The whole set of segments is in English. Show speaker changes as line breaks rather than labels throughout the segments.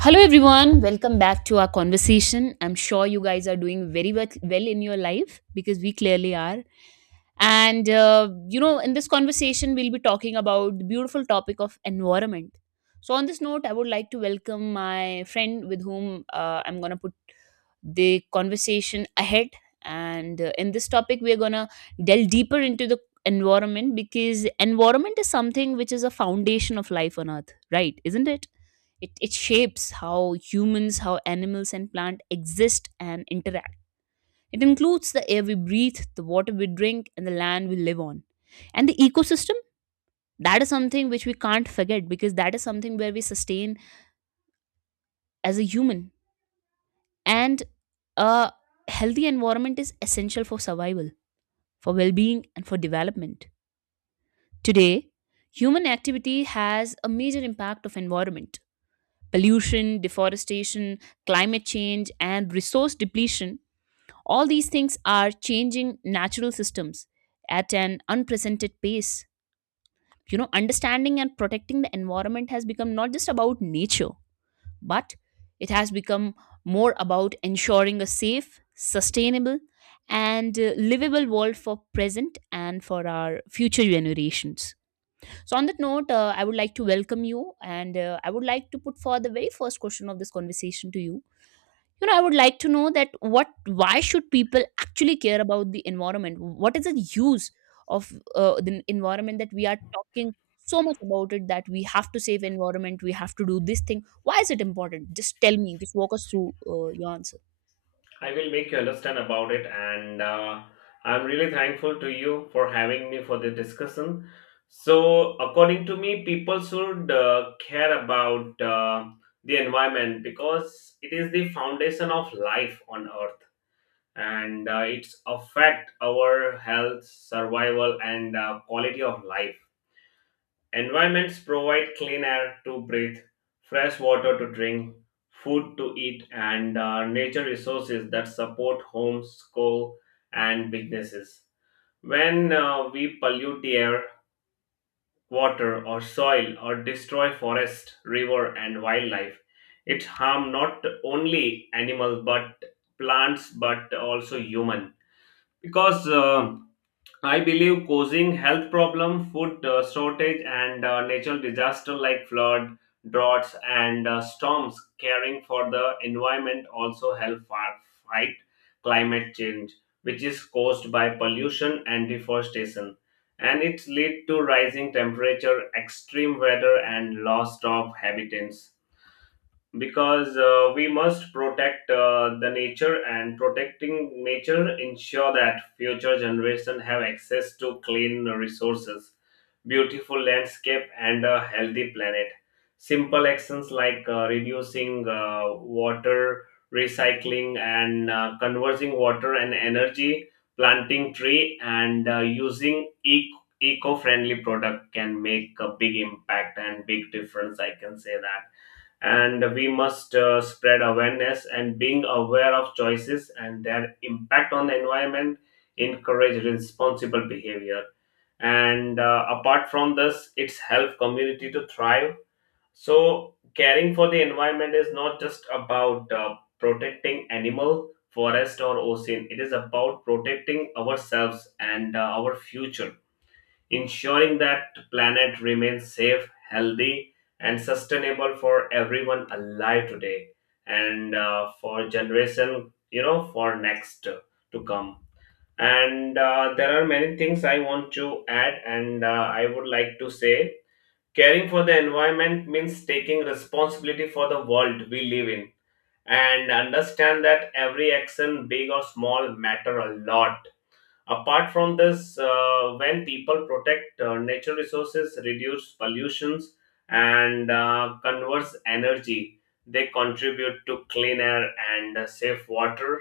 Hello, everyone. Welcome back to our conversation. I'm sure you guys are doing very well in your life because we clearly are. And, in this conversation, we'll be talking about the beautiful topic of environment. So, on this note, I would like to welcome my friend with whom I'm going to put the conversation ahead. And in this topic, we're going to delve deeper into the environment, because environment is something which is a foundation of life on earth, right? Isn't it? It shapes how humans, how animals and plants exist and interact. It includes the air we breathe, the water we drink, and the land we live on. And the ecosystem, that is something which we can't forget, because that is something where we sustain as a human. And a healthy environment is essential for survival, for well being, and for development. Today, human activity has a major impact of environment, pollution, deforestation, climate change, and resource depletion. All these things are changing natural systems at an unprecedented pace. Understanding and protecting the environment has become not just about nature, but it has become more about ensuring a safe, sustainable, and livable world for present and for our future generations. So, on that note, I would like to welcome you, and I would like to put forward the very first question of this conversation to you. You know I would like to know that what why should people actually care about the environment? What is the use of the environment that we are talking so much about, it that we have to save environment, we have to do this thing? Why is it important? Just tell me, just walk us through your answer.
I will make you understand about it, and I'm really thankful to you for having me for the discussion. So, according to me, people should care about the environment because it is the foundation of life on Earth, and it's affect our health, survival, and quality of life. Environments provide clean air to breathe, fresh water to drink, food to eat, and nature resources that support homes, schools, and businesses. When we pollute the air, water, or soil, or destroy forest, river, and wildlife, it harm not only animals but plants, but also human. Because I believe causing health problem, food shortage, and natural disaster like flood, droughts, and storms. Caring for the environment also help fight climate change, which is caused by pollution and deforestation, and it lead to rising temperature, extreme weather, and loss of habitats because we must protect the nature, and protecting nature ensure that future generation have access to clean resources, beautiful landscape, and a healthy planet. Simple actions like reducing water, recycling, and conversing water and energy, planting tree, and using eco-friendly product can make a big impact and big difference, I can say that. And we must spread awareness, and being aware of choices and their impact on the environment encourage responsible behavior. And apart from this, it's help community to thrive. So caring for the environment is not just about protecting animal, forest, or ocean, it is about protecting ourselves and our future, ensuring that planet remains safe, healthy, and sustainable for everyone alive today, and for generation, for next to come. And there are many things I want to add, and I would like to say caring for the environment means taking responsibility for the world we live in, and understand that every action, big or small, matter a lot. Apart from this, when people protect natural resources, reduce pollutions, and conserve energy, they contribute to clean air and safe water,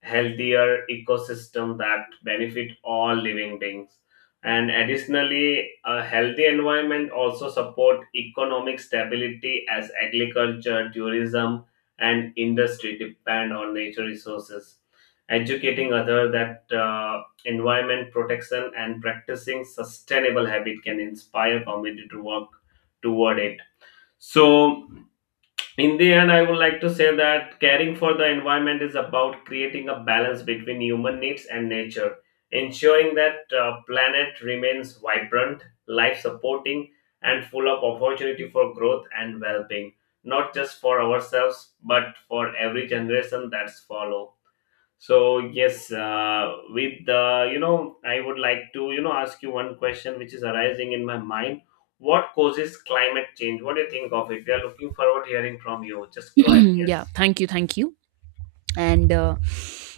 healthier ecosystem that benefit all living beings. And additionally, a healthy environment also support economic stability, as agriculture, tourism, and industry depend on nature resources. Educating other that environment protection and practicing sustainable habit can inspire community to work toward it. So in the end, I would like to say that caring for the environment is about creating a balance between human needs and nature, ensuring that planet remains vibrant, life supporting, and full of opportunity for growth and well-being, not just for ourselves but for every generation that's follow. So yes, with the I would like to ask you one question which is arising in my mind. What causes climate change? What do you think of it? We are looking forward hearing from you. Just go ahead.
Yeah,
Yes.
thank you. And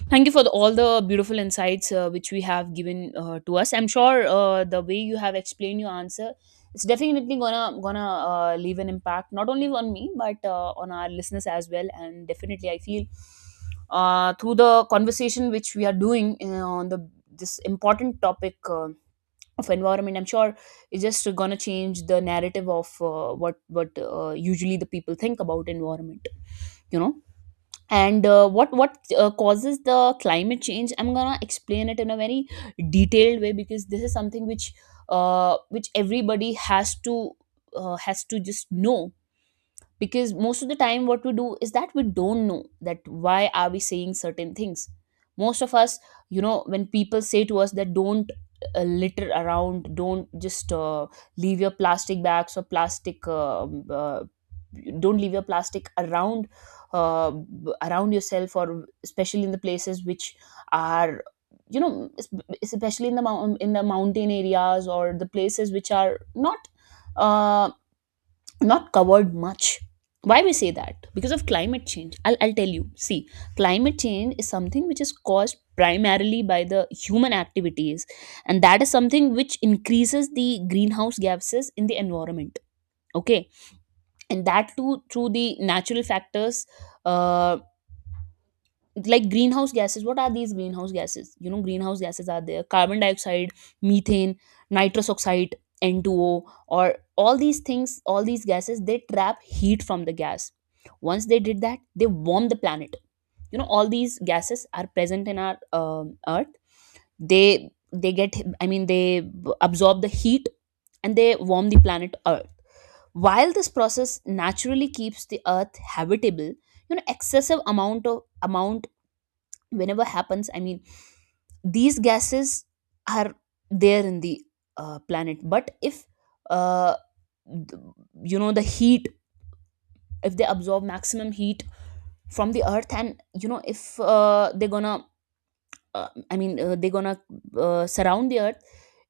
thank you for all the beautiful insights which we have given to us. I'm sure the way you have explained your answer, it's definitely gonna leave an impact not only on me but on our listeners as well. And definitely I feel through the conversation which we are doing on the this important topic of environment, I'm sure it's just gonna change the narrative of what usually the people think about environment you know and what causes the climate change, I'm gonna explain it in a very detailed way, because this is something which everybody has to just know. Because most of the time what we do is that we don't know that why are we saying certain things, most of us. When people say to us that don't litter around, don't just leave your plastic bags or plastic, don't leave your plastic around, around yourself, or especially in the places which are, you know es- especially in in the mountain areas, or the places which are not uh, not covered much. Why we say that? Because of climate change. I'll tell you, see, climate change is something which is caused primarily by the human activities, and that is something which increases the greenhouse gases in the environment, okay? And that too through the natural factors, uh, like greenhouse gases. What are these greenhouse gases? Greenhouse gases are there: carbon dioxide, methane, nitrous oxide, N2O, or all these things. All these gases, they trap heat from the gas. Once they did that, they warm the planet. All these gases are present in our earth. They get, they absorb the heat, and they warm the planet earth. While this process naturally keeps the earth habitable, excessive amount of amount whenever happens, these gases are there in the planet. But if uh, th- the heat, if they absorb maximum heat from the earth, and if they're gonna surround the earth,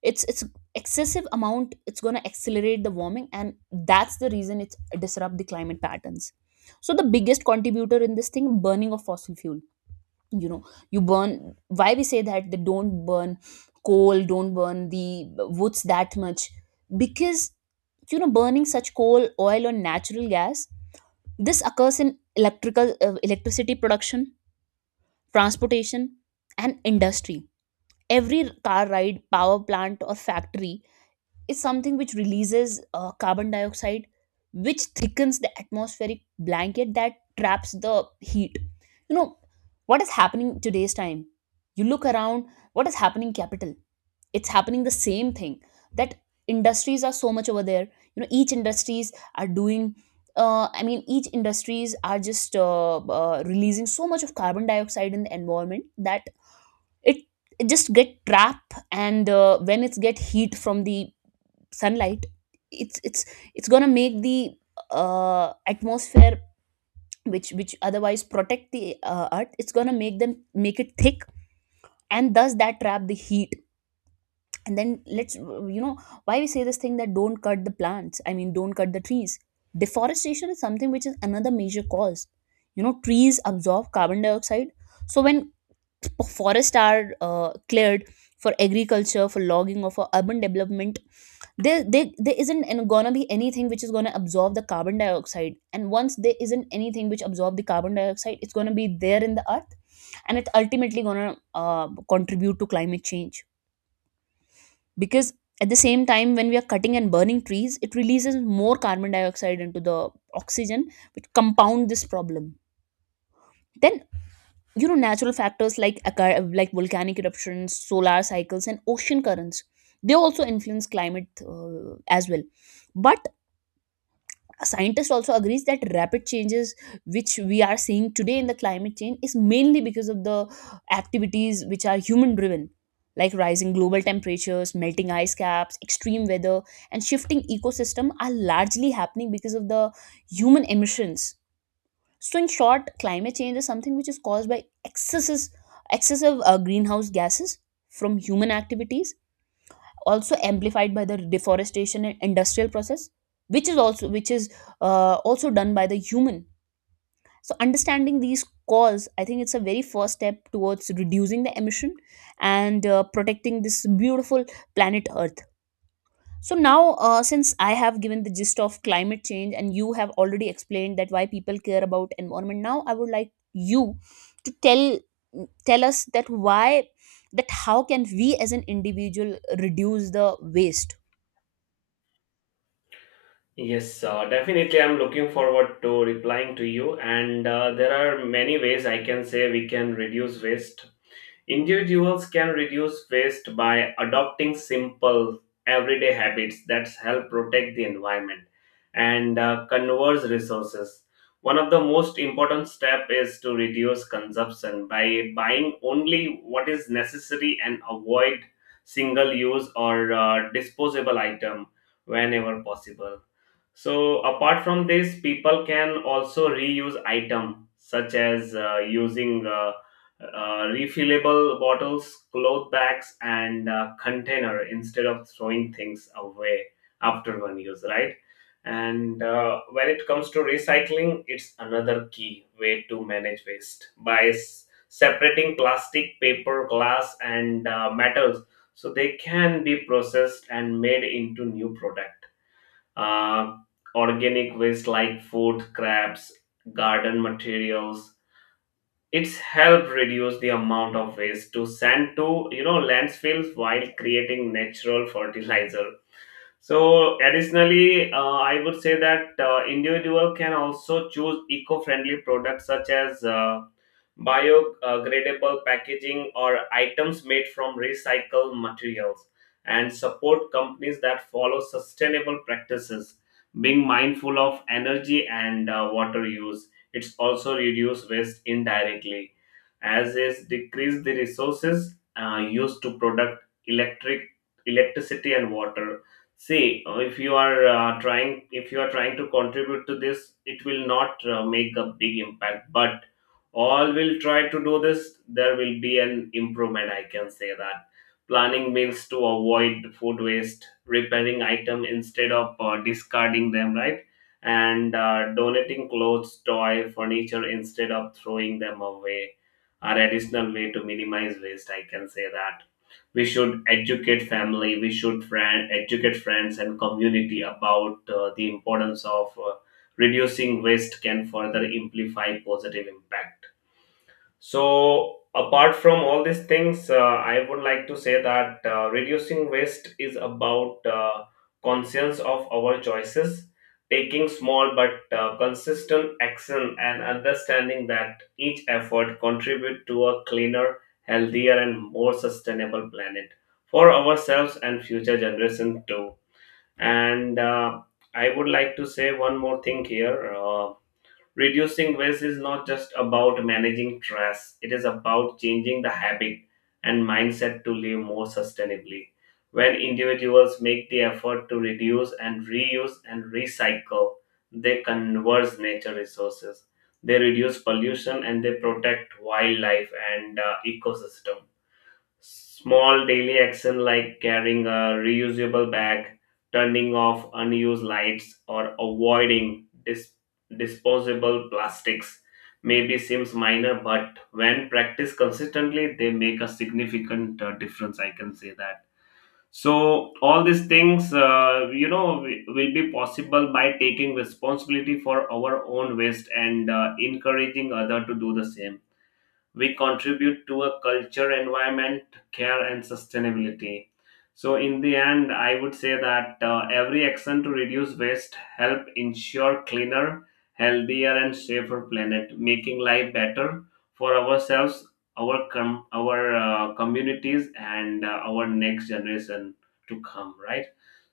it's excessive amount, it's gonna accelerate the warming, and that's the reason it's disrupt the climate patterns. So the biggest contributor in this thing, burning of fossil fuel. you know you burn, why we say that they don't burn coal, don't burn the woods that much? Because burning such coal, oil, or natural gas, this occurs in electrical electricity production, transportation, and industry. Every car ride, power plant, or factory is something which releases carbon dioxide, which thickens the atmospheric blanket that traps the heat. You know, what is happening today's time? You look around, what is happening capital? It's happening the same thing, that industries are so much over there. You know, each industries are doing, each industries are just releasing so much of carbon dioxide in the environment that it it just get trapped, and when it's get heat from the sunlight, it's it's it's going to make the atmosphere, which otherwise protect the earth, it's going to make it thick, and thus that trap the heat. And then let's you know why we say this thing, that don't cut the plants, don't cut the trees. Deforestation is something which is another major cause. Trees absorb carbon dioxide. So when forests are cleared for agriculture, for logging, or for urban development, there isn't gonna be anything which is gonna absorb the carbon dioxide. And once there isn't anything which absorb the carbon dioxide, it's gonna be there in the earth, and it's ultimately gonna contribute to climate change. Because at the same time when we are cutting and burning trees, it releases more carbon dioxide into the oxygen, which compound this problem. Then, natural factors like like volcanic eruptions, solar cycles, and ocean currents, they also influence climate as well. But a scientist also agrees that rapid changes which we are seeing today in the climate change is mainly because of the activities which are human driven, like rising global temperatures, melting ice caps, extreme weather, and shifting ecosystem are largely happening because of the human emissions. So in short, climate change is something which is caused by excesses excessive greenhouse gases from human activities, also amplified by the deforestation and industrial process, which is also done by the human. So understanding these cause, I think it's a very first step towards reducing the emission, and protecting this beautiful planet earth. So now, since I have given the gist of climate change, and you have already explained that why people care about environment, now I would like you to tell us that why that how can we as an individual reduce the waste.
Yes, definitely. I'm looking forward to replying to you. And there are many ways, I can say, we can reduce waste. Individuals can reduce waste by adopting simple, everyday habits that help protect the environment and conserve resources. One of the most important steps is to reduce consumption by buying only what is necessary and avoid single use or disposable item whenever possible. So apart from this, people can also reuse item such as using refillable bottles, cloth bags, and container instead of throwing things away after one use, right? And when it comes to recycling, it's another key way to manage waste by separating plastic, paper, glass, and metals, so they can be processed and made into new product. uh, Organic waste like food scraps, garden materials. It's helped reduce the amount of waste to send to landfills while creating natural fertilizer. So additionally, I would say that individual can also choose eco-friendly products such as biodegradable packaging or items made from recycled materials, and support companies that follow sustainable practices. Being mindful of energy and water use, it's also reduce waste indirectly as is decrease the resources used to product electricity and water. See, if you are trying, if you are trying to contribute to this, it will not make a big impact, but all will try to do this, there will be an improvement. I can say that. Planning means to avoid food waste, repairing item instead of discarding them, right? And donating clothes, toy, furniture instead of throwing them away are additional way to minimize waste. I can say that. We should educate family. We should friend, educate friends and community about the importance of reducing waste can further amplify positive impact. So, apart from all these things, I would like to say that reducing waste is about conscience of our choices, taking small but consistent action, and understanding that each effort contribute to a cleaner, healthier, and more sustainable planet for ourselves and future generation too. And I would like to say one more thing here. Reducing waste is not just about managing trash, it is about changing the habit and mindset to live more sustainably. When individuals make the effort to reduce and reuse and recycle, they conserve nature resources. They reduce pollution and they protect wildlife and ecosystem. Small daily action like carrying a reusable bag, turning off unused lights, or avoiding disposable plastics maybe seems minor, but when practiced consistently, they make a significant difference. I can say that. So all these things, will be possible by taking responsibility for our own waste, and encouraging other to do the same, we contribute to a culture environment, care, and sustainability. So in the end, I would say that every action to reduce waste help ensure cleaner, healthier, and safer planet, making life better for ourselves, our our communities, and our next generation to come, right?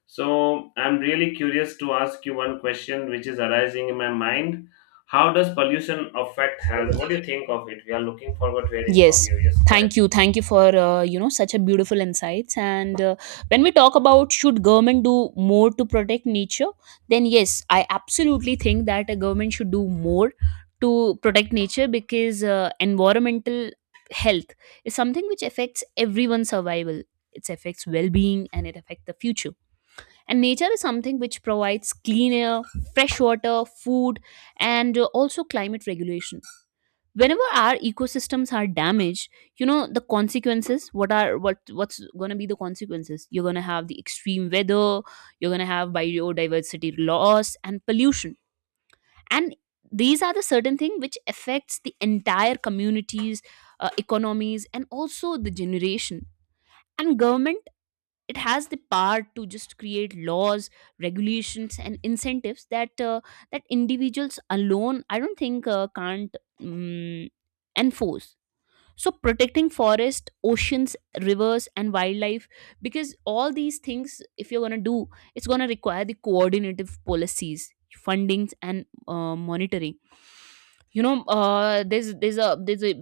So I'm really curious to ask you one question which is arising in my mind. How does pollution affect health? What do you think of it? We are looking forward to hearing from
Yes,
you. Yes, go ahead.
thank you, for such a beautiful insights. And when we talk about should government do more to protect nature, then yes, I absolutely think that a government should do more to protect nature, because environmental health is something which affects everyone's survival. It affects well-being, and it affects the future. And nature is something which provides clean air, fresh water, food, and also climate regulation. Whenever our ecosystems are damaged, the consequences, what are what what's going to be the consequences? You're going to have the extreme weather, you're going to have biodiversity loss and pollution. And these are the certain thing which affects the entire communities, economies, and also the generation. And government, it has the power to just create laws, regulations, and incentives that individuals alone, I don't think can't um, enforce. So protecting forest, oceans, rivers, and wildlife, because all these things if you're going to do, it's going to require the coordinative policies, fundings, and monitoring. There's a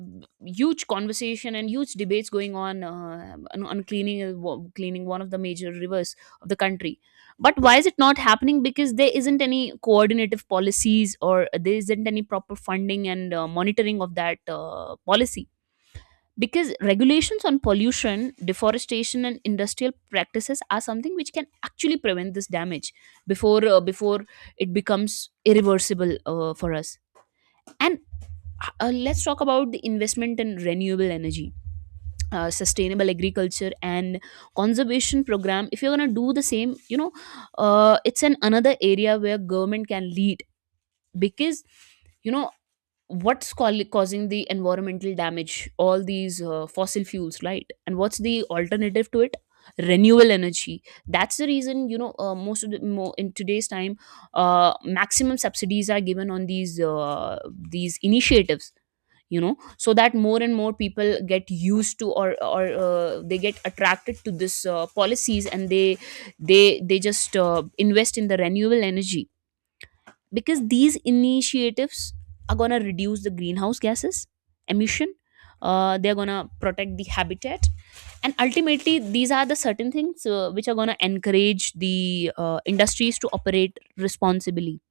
huge conversation and huge debates going on, cleaning one of the major rivers of the country. But why is it not happening? Because there isn't any coordinative policies, or there isn't any proper funding and monitoring of that policy. Because regulations on pollution, deforestation, and industrial practices are something which can actually prevent this damage before it becomes irreversible for us. And let's talk about the investment in renewable energy, sustainable agriculture, and conservation program. If you're going to do the same, it's an another area where government can lead. Because you know causing the environmental damage, all these fossil fuels, right? And what's the alternative to it? Renewable energy. That's the reason, most of the mo- in today's time, maximum subsidies are given on these initiatives, so that more and more people get used To or they get attracted to this policies, and they just invest in the renewable energy, because these initiatives are going to reduce the greenhouse gases emission. They're going to protect the habitat. And ultimately these are the certain things which are going to encourage the industries to operate responsibly.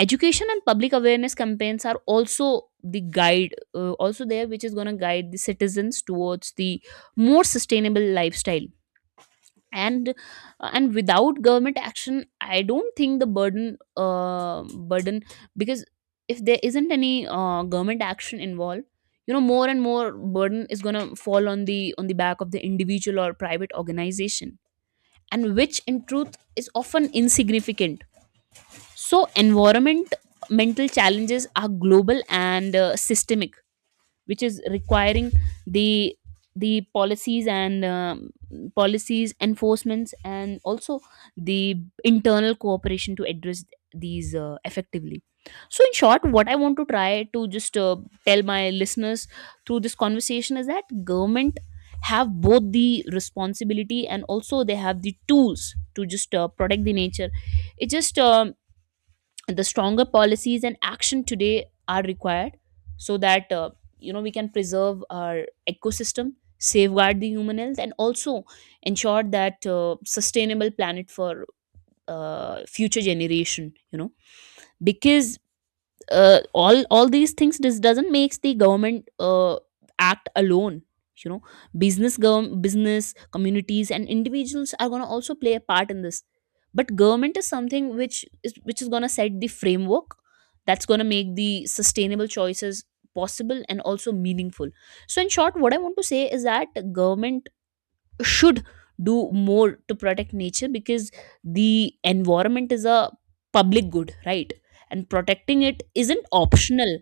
Education and public awareness campaigns are also the guide also there, which is going to guide the citizens towards the more sustainable lifestyle. And uh, and without government action, I don't think the burden. Because if there isn't any government action involved, you know, more and more burden is going to fall on the back of the individual or private organization, and which in truth is often insignificant. So environment mental challenges are global and systemic, which is requiring the the policies and policies enforcements, and also the internal cooperation to address these effectively. So in short, what I want to try to just tell my listeners through this conversation is that government have both the responsibility and also they have the tools to just protect the nature. It just the stronger policies and action today are required, so that you know, we can preserve our ecosystem, safeguard the human health, and also ensure that sustainable planet for future generation, you know. Because all these things, this doesn't makes the government act alone, you know. Business communities and individuals are going to also play a part in this, but government is something which is going to set the framework, that's going to make the sustainable choices possible and also meaningful. So in short, what I want to say is that government should do more to protect nature, because the environment is a public good, right? And protecting it isn't optional.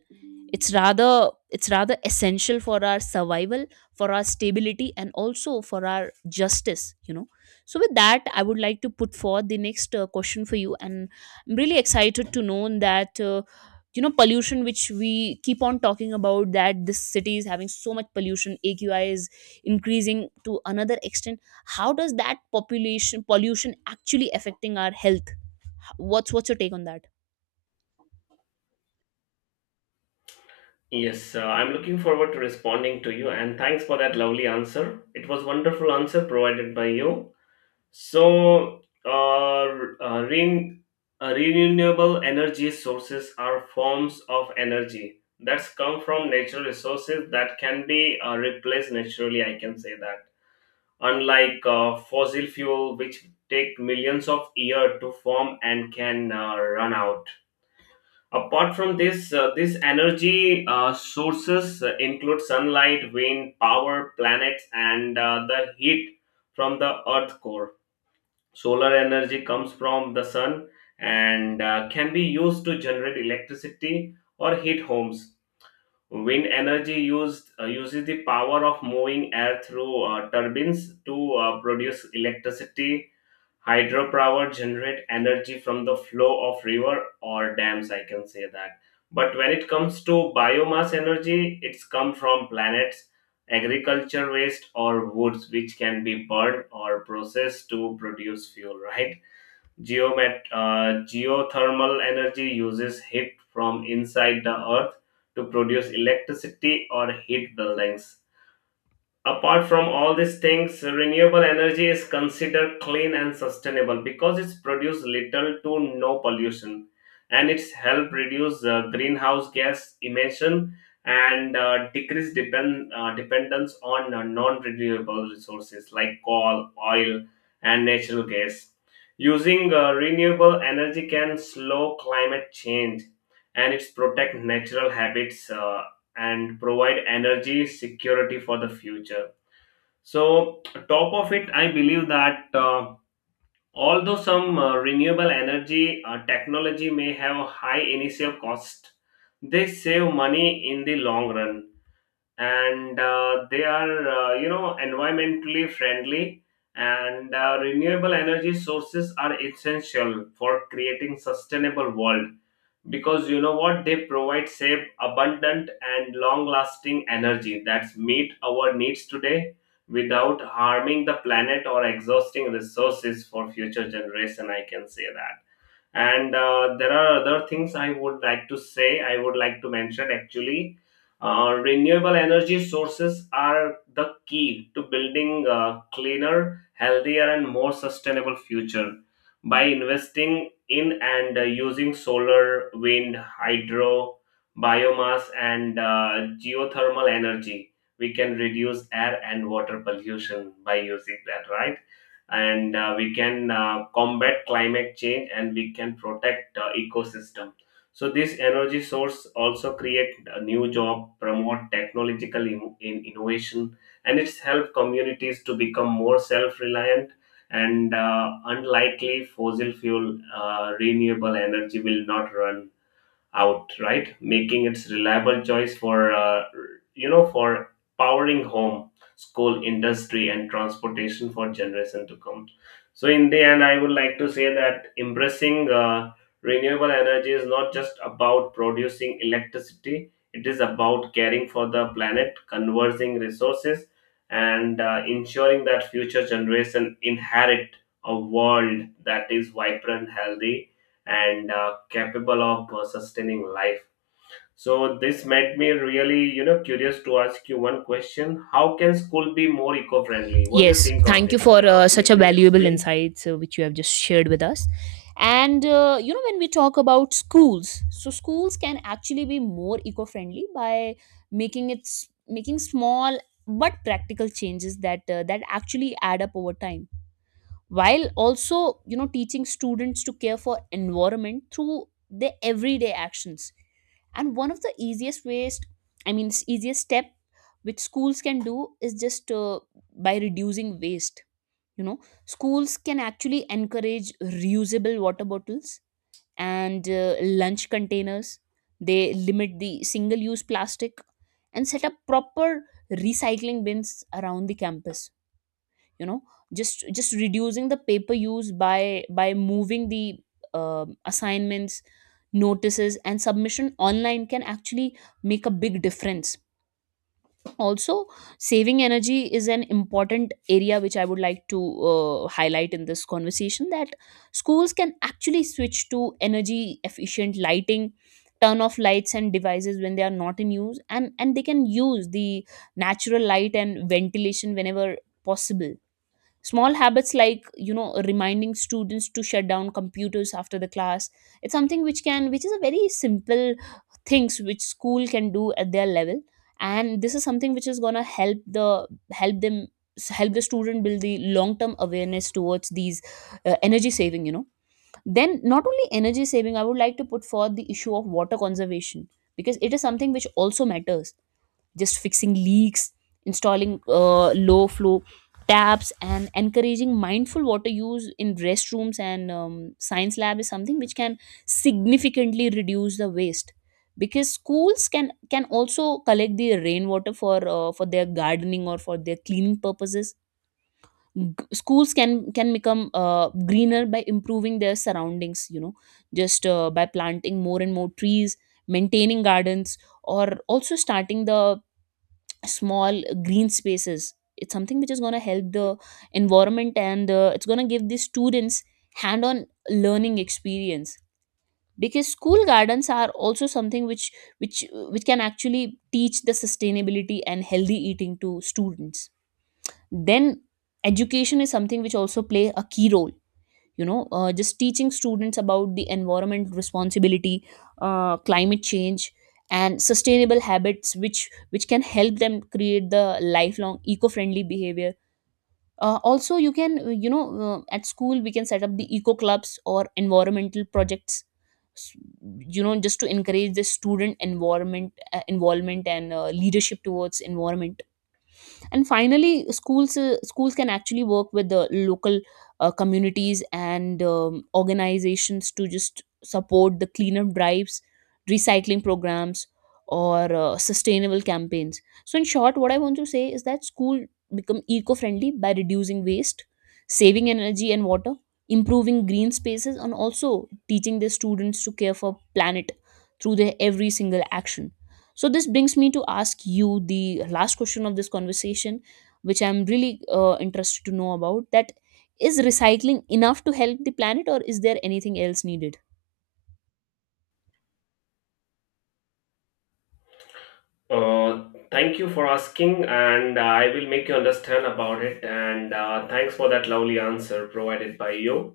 It's rather essential for our survival, for our stability, and also for our justice, you know. So with that, I would like to put forward the next question for you. And I'm really excited to know that, you know, pollution, which we keep on talking about, that this city is having so much pollution, AQI is increasing to another extent. How does that population pollution actually affecting our health? What's your take on that?
Yes, I'm looking forward to responding to you, and thanks for that lovely answer. It was wonderful answer provided by you. So, renewable energy sources are forms of energy that's come from natural resources that can be replaced naturally, I can say that, unlike fossil fuel which take millions of years to form and can run out. Apart from this, this energy sources include sunlight, wind power, planets, and the heat from the earth core. Solar energy comes from the sun and can be used to generate electricity or heat homes. Wind energy used uses the power of moving air through turbines to produce electricity. Hydropower generate energy from the flow of river or dams, I can say that. But when it comes to biomass energy, it's come from planets, agriculture waste, or woods, which can be burned or processed to produce fuel. Right. Geothermal energy uses heat from inside the earth to produce electricity or heat buildings. Apart from all these things, renewable energy is considered clean and sustainable because it's produced little to no pollution, and it's helped reduce greenhouse gas emission, and decrease dependence on non-renewable resources like coal, oil, and natural gas. Using renewable energy can slow climate change, and it's protect natural habits, and provide energy security for the future. So, top of it, I believe that although some renewable energy technology may have a high initial cost, they save money in the long run, and they are, environmentally friendly. And renewable energy sources are essential for creating sustainable world, because you know what, they provide safe, abundant, and long lasting energy that's meet our needs today without harming the planet or exhausting resources for future generation, I can say that. And there are other things I would like to say, I would like to mention actually. Renewable energy sources are the key to building a cleaner, healthier, and more sustainable future. By investing in and using solar, wind, hydro, biomass, and geothermal energy, we can reduce air and water pollution by using that, right? And we can combat climate change and we can protect ecosystem. So this energy source also create a new job, promote technological in innovation, and it's help communities to become more self-reliant, and unlikely fossil fuel, renewable energy will not run out, right? Making its reliable choice for for powering home, school, industry, and transportation for generation to come. So in the end, I would like to say that embracing renewable energy is not just about producing electricity. It is about caring for the planet, conserving resources, and ensuring that future generation inherit a world that is vibrant, healthy, and capable of sustaining life. So this made me really, curious to ask you one question. How can school be more eco-friendly? What do you
Yes,
think of
thank you
it?
for
Could you
such a
please
valuable
explain?
insights which you have just shared with us. And you know, when we talk about schools, so schools can actually be more eco-friendly by making small but practical changes that that actually add up over time, while also, you know, teaching students to care for environment through their everyday actions. And one of the easiest ways, I mean, easiest step which schools can do is just by reducing waste, you know. Schools can actually encourage reusable water bottles and lunch containers. They limit the single use plastic and set up proper recycling bins around the campus, you know. Just reducing the paper use by moving the assignments, notices and submission online can actually make a big difference. Also, saving energy is an important area which I would like to highlight in this conversation, that schools can actually switch to energy efficient lighting, turn off lights and devices when they are not in use, and they can use the natural light and ventilation whenever possible. Small habits like, you know, reminding students to shut down computers after the class, it's something which can which is a very simple things which school can do at their level, and this is something which is going to help them, help the student build the long term awareness towards these energy saving, you know. Then not only energy saving, I would like to put forth the issue of water conservation, because it is something which also matters. Just fixing leaks, installing low flow taps, and encouraging mindful water use in restrooms and science lab is something which can significantly reduce the waste. Because schools can also collect the rainwater for their gardening or for their cleaning purposes. Schools can become greener by improving their surroundings, you know, just by planting more and more trees, maintaining gardens, or also starting the small green spaces. It's something which is going to help the environment, and it's going to give the students hand on learning experience, because school gardens are also something which which can actually teach the sustainability and healthy eating to students. Then education is something which also play a key role, you know. Just teaching students about the environment responsibility, climate change, and sustainable habits which can help them create the lifelong eco-friendly behavior. Also, you can, you know, at school we can set up the eco clubs or environmental projects s- you know, just to encourage the student environment involvement and leadership towards environment. And finally, schools can actually work with the local communities and organizations to just support the cleanup drives, recycling programs, or sustainable campaigns. So in short, what I want to say is that school become eco-friendly by reducing waste, saving energy and water, improving green spaces, and also teaching the students to care for planet through their every single action. So this brings me to ask you the last question of this conversation, which I'm really interested to know about. That is, recycling enough to help the planet, or is there anything else needed?
Uh, Thank you for asking, and I will make you understand about it. And thanks for that lovely answer provided by you.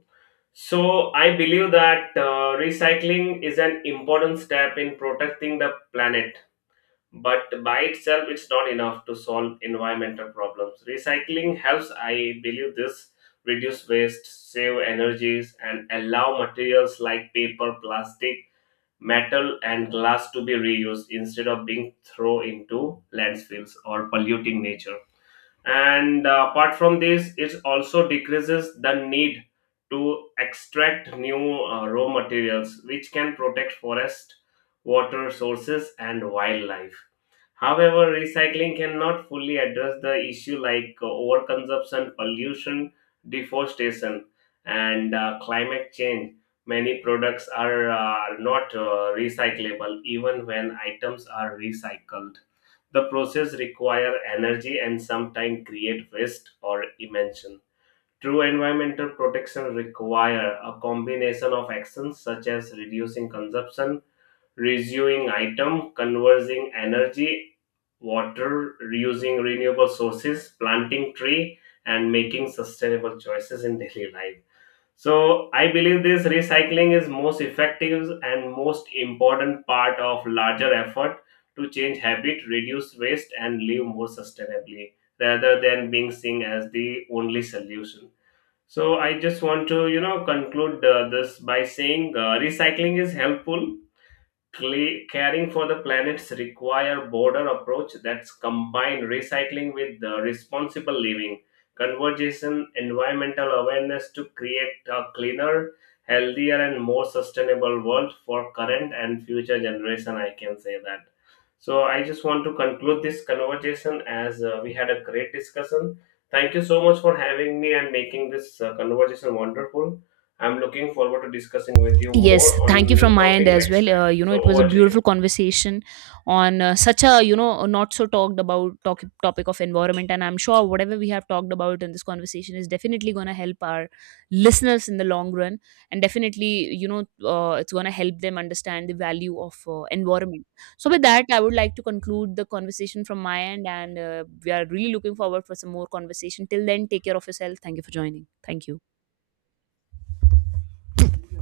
So I believe that recycling is an important step in protecting the planet, but by itself it's not enough to solve environmental problems. Recycling helps, I believe this, reduce waste, save energies, and allow materials like paper, plastic, metal, and glass to be reused instead of being thrown into landfills or polluting nature. And apart from this, it also decreases the need to extract new raw materials, which can protect forest, water sources, and wildlife. However, recycling cannot fully address the issue like overconsumption, pollution, deforestation, and climate change. Many products are not recyclable. Even when items are recycled, the process requires energy and sometimes create waste or emission. True environmental protection require a combination of actions such as reducing consumption, reusing item, conversing energy, water, reusing renewable sources, planting tree, and making sustainable choices in daily life. So I believe this recycling is most effective and most important part of larger effort to change habit, reduce waste, and live more sustainably rather than being seen as the only solution. So I just want to conclude this by saying recycling is helpful. Caring for the planets require border approach that's combined recycling with the responsible living, conversation, environmental awareness to create a cleaner, healthier, and more sustainable world for current and future generation, I can say that. So I just want to conclude this conversation, as we had a great discussion. Thank you so much for having me and making this conversation wonderful. I'm looking forward to discussing with you
Yes,
more
thank
on
you from
new
my end
topic
as
next
well.
time.
You know,
So
it was a
over to you.
beautiful conversation on such a, you know, not so talked about topic of environment, and I'm sure whatever we have talked about in this conversation is definitely going to help our listeners in the long run. And definitely, you know, it's going to help them understand the value of environment. So with that, I would like to conclude the conversation from my end, and we are really looking forward for some more conversation. Till then, take care of yourself. Thank you for joining. Thank you.